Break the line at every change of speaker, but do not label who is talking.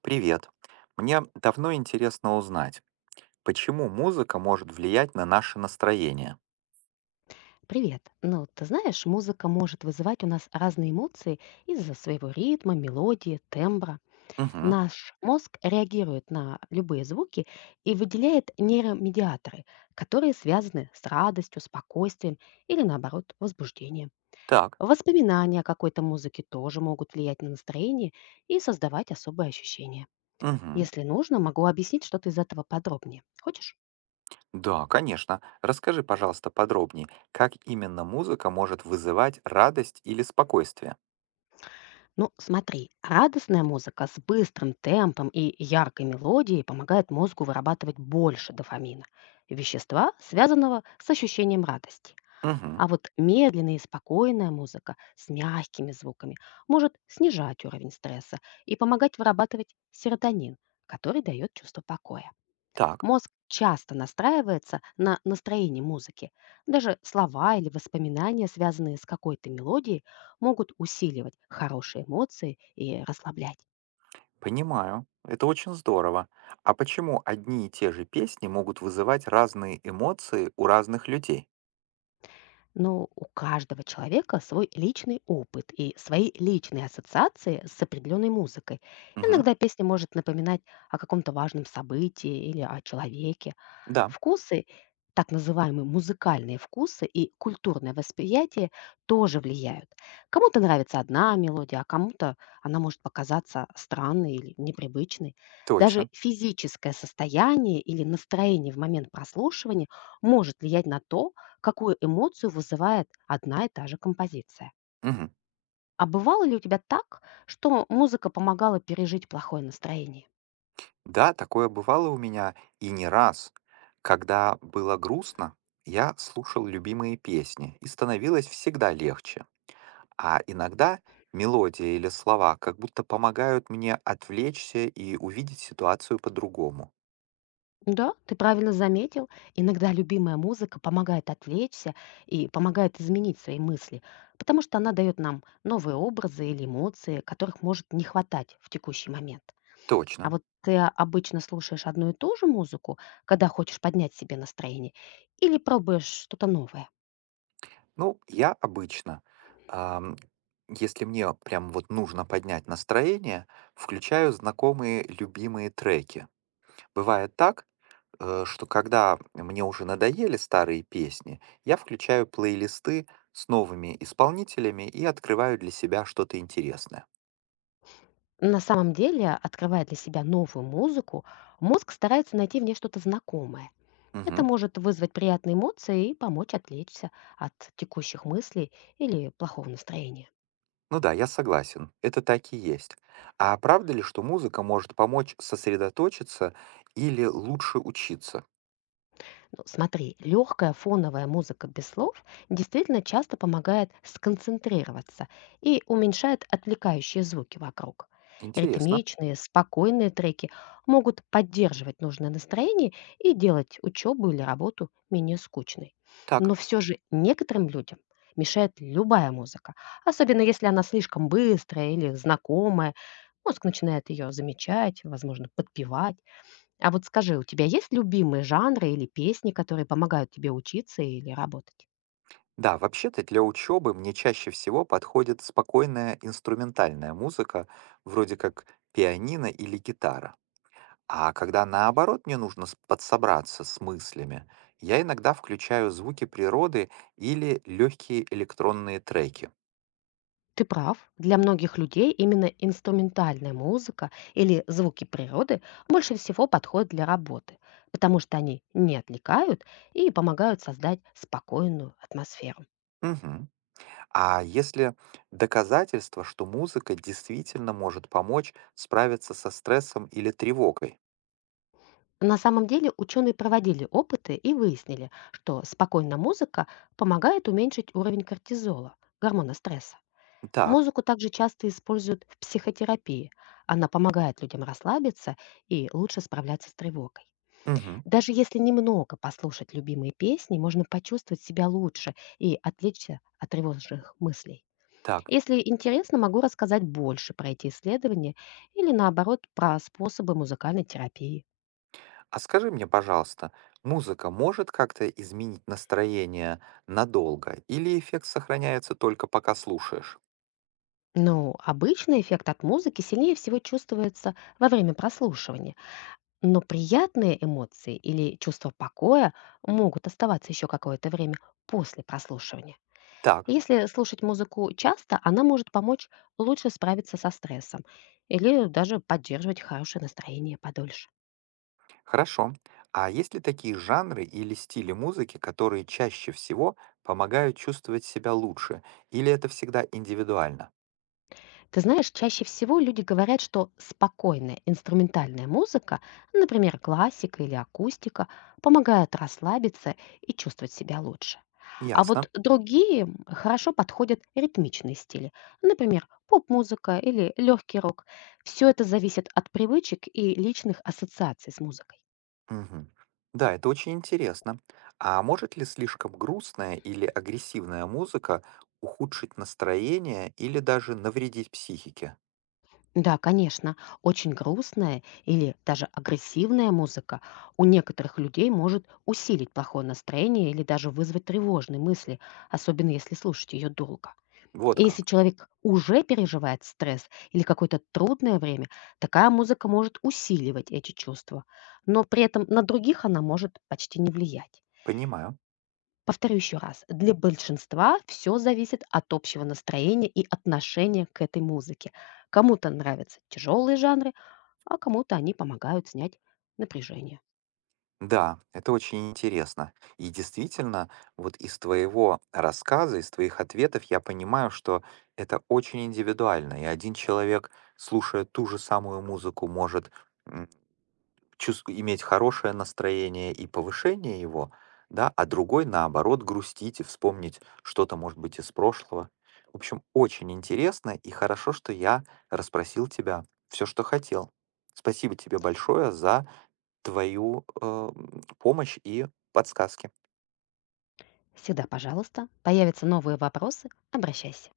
Привет. Мне давно интересно узнать, почему музыка может влиять на наше настроение.
Привет. Ну, ты знаешь, музыка может вызывать у нас разные эмоции из-за своего ритма, мелодии, тембра.
Угу,
Наш мозг реагирует на любые звуки и выделяет нейромедиаторы, которые связаны с радостью, спокойствием или, наоборот, возбуждением.
так,
Воспоминания о какой-то музыке тоже могут влиять на настроение и создавать особые ощущения.
угу.
Если нужно, могу объяснить что-то из этого подробнее. Хочешь?
Да, конечно. Расскажи, пожалуйста, подробнее, как именно музыка может вызывать радость или спокойствие.
Ну, смотри, радостная музыка с быстрым темпом и яркой мелодией помогает мозгу вырабатывать больше дофамина, вещества, связанного с ощущением радости. А
Угу,
вот медленная и спокойная музыка с мягкими звуками может снижать уровень стресса и помогать вырабатывать серотонин, который дает чувство покоя.
так,
Мозг часто настраивается на настроение музыки. Даже слова или воспоминания, связанные с какой-то мелодией, могут усиливать хорошие эмоции и расслаблять.
понимаю. Это очень здорово. А почему одни и те же песни могут вызывать разные эмоции у разных людей?
Но у каждого человека свой личный опыт и свои личные ассоциации с определенной музыкой.
Угу,
Иногда песня может напоминать о каком-то важном событии или о человеке.
да,
Вкусы, так называемые музыкальные вкусы и культурное восприятие тоже влияют. Кому-то нравится одна мелодия, а кому-то она может показаться странной или непривычной. Даже
точно.
физическое состояние или настроение в момент прослушивания может влиять на то, какую эмоцию вызывает одна и та же композиция.
Мгм.
А бывало ли у тебя так, что музыка помогала пережить плохое настроение?
Да, такое бывало у меня и не раз. Когда было грустно, я слушал любимые песни, и становилось всегда легче. А иногда мелодия или слова как будто помогают мне отвлечься и увидеть ситуацию по-другому.
Да, ты правильно заметил. Иногда любимая музыка помогает отвлечься и помогает изменить свои мысли, потому что она дает нам новые образы или эмоции, которых может не хватать в текущий момент. А
Точно.
вот ты обычно слушаешь одну и ту же музыку, когда хочешь поднять себе настроение, или пробуешь что-то новое?
Ну, я обычно, ам, Если мне прям вот нужно поднять настроение, включаю знакомые любимые треки. Бывает так, что когда мне уже надоели старые песни, я включаю плейлисты с новыми исполнителями и открываю для себя что-то интересное.
На самом деле, открывая для себя новую музыку, мозг старается найти в ней что-то знакомое. Это
Мгм.
может вызвать приятные эмоции и помочь отвлечься от текущих мыслей или плохого настроения.
Ну да, я согласен, это так и есть. А правда ли, что музыка может помочь сосредоточиться или лучше учиться?
Ну, смотри, легкая фоновая музыка без слов действительно часто помогает сконцентрироваться и уменьшает отвлекающие звуки вокруг.
Интересно.
Ритмичные, спокойные треки могут поддерживать нужное настроение и делать учебу или работу менее скучной.
Так,
Но все же некоторым людям мешает любая музыка, особенно если она слишком быстрая или знакомая. Мозг начинает ее замечать, возможно, подпевать. А вот скажи, у тебя есть любимые жанры или песни, которые помогают тебе учиться или работать?
да, вообще-то для учебы мне чаще всего подходит спокойная инструментальная музыка, вроде как пианино или гитара. А когда наоборот мне нужно подсобраться с мыслями, я иногда включаю звуки природы или легкие электронные треки.
Ты прав, для многих людей именно инструментальная музыка или звуки природы больше всего подходят для работы, потому что они не отвлекают и помогают создать спокойную атмосферу.
Мгм. А если доказательство, что музыка действительно может помочь справиться со стрессом или тревогой?
На самом деле ученые проводили опыты и выяснили, что спокойная музыка помогает уменьшить уровень кортизола, гормона стресса.
Так,
Музыку также часто используют в психотерапии. Она помогает людям расслабиться и лучше справляться с тревогой.
мгм,
Даже если немного послушать любимые песни, можно почувствовать себя лучше и отвлечься от тревожных мыслей.
так.
Если интересно, могу рассказать больше про эти исследования или наоборот про способы музыкальной терапии.
А скажи мне, пожалуйста, музыка может как-то изменить настроение надолго или эффект сохраняется только пока слушаешь?
Но обычно эффект от музыки сильнее всего чувствуется во время прослушивания. Но приятные эмоции или чувство покоя могут оставаться еще какое-то время после прослушивания.
Так.
Если слушать музыку часто, она может помочь лучше справиться со стрессом или даже поддерживать хорошее настроение подольше.
Хорошо. А есть ли такие жанры или стили музыки, которые чаще всего помогают чувствовать себя лучше? Или это всегда индивидуально?
Ты знаешь, чаще всего люди говорят, что спокойная инструментальная музыка, например, классика или акустика, помогают расслабиться и чувствовать себя лучше. А
Ясно.
вот другие хорошо подходят ритмичные стили, например, поп-музыка или легкий рок. Все это зависит от привычек и личных ассоциаций с музыкой.
Мгм. Да, это очень интересно. А может ли слишком грустная или агрессивная музыка ухудшить настроение или даже навредить психике?
Да, конечно, очень грустная или даже агрессивная музыка у некоторых людей может усилить плохое настроение или даже вызвать тревожные мысли, особенно если слушать ее долго.
Вот
И если
как.
человек уже переживает стресс или какое-то трудное время, такая музыка может усиливать эти чувства, но при этом на других она может почти не влиять.
Понимаю.
Повторю еще раз, для большинства все зависит от общего настроения и отношения к этой музыке. Кому-то нравятся тяжелые жанры, а кому-то они помогают снять напряжение.
Да, это очень интересно. И действительно, вот из твоего рассказа, из твоих ответов я понимаю, что это очень индивидуально. И один человек, слушая ту же самую музыку, может м, иметь хорошее настроение и повышение его, да, а другой, наоборот, грустить и вспомнить что-то, может быть, из прошлого. В общем, очень интересно и хорошо, что я расспросил тебя все, что хотел. Спасибо тебе большое за твою помощь и подсказки.
Всегда, пожалуйста, появятся новые вопросы, обращайся.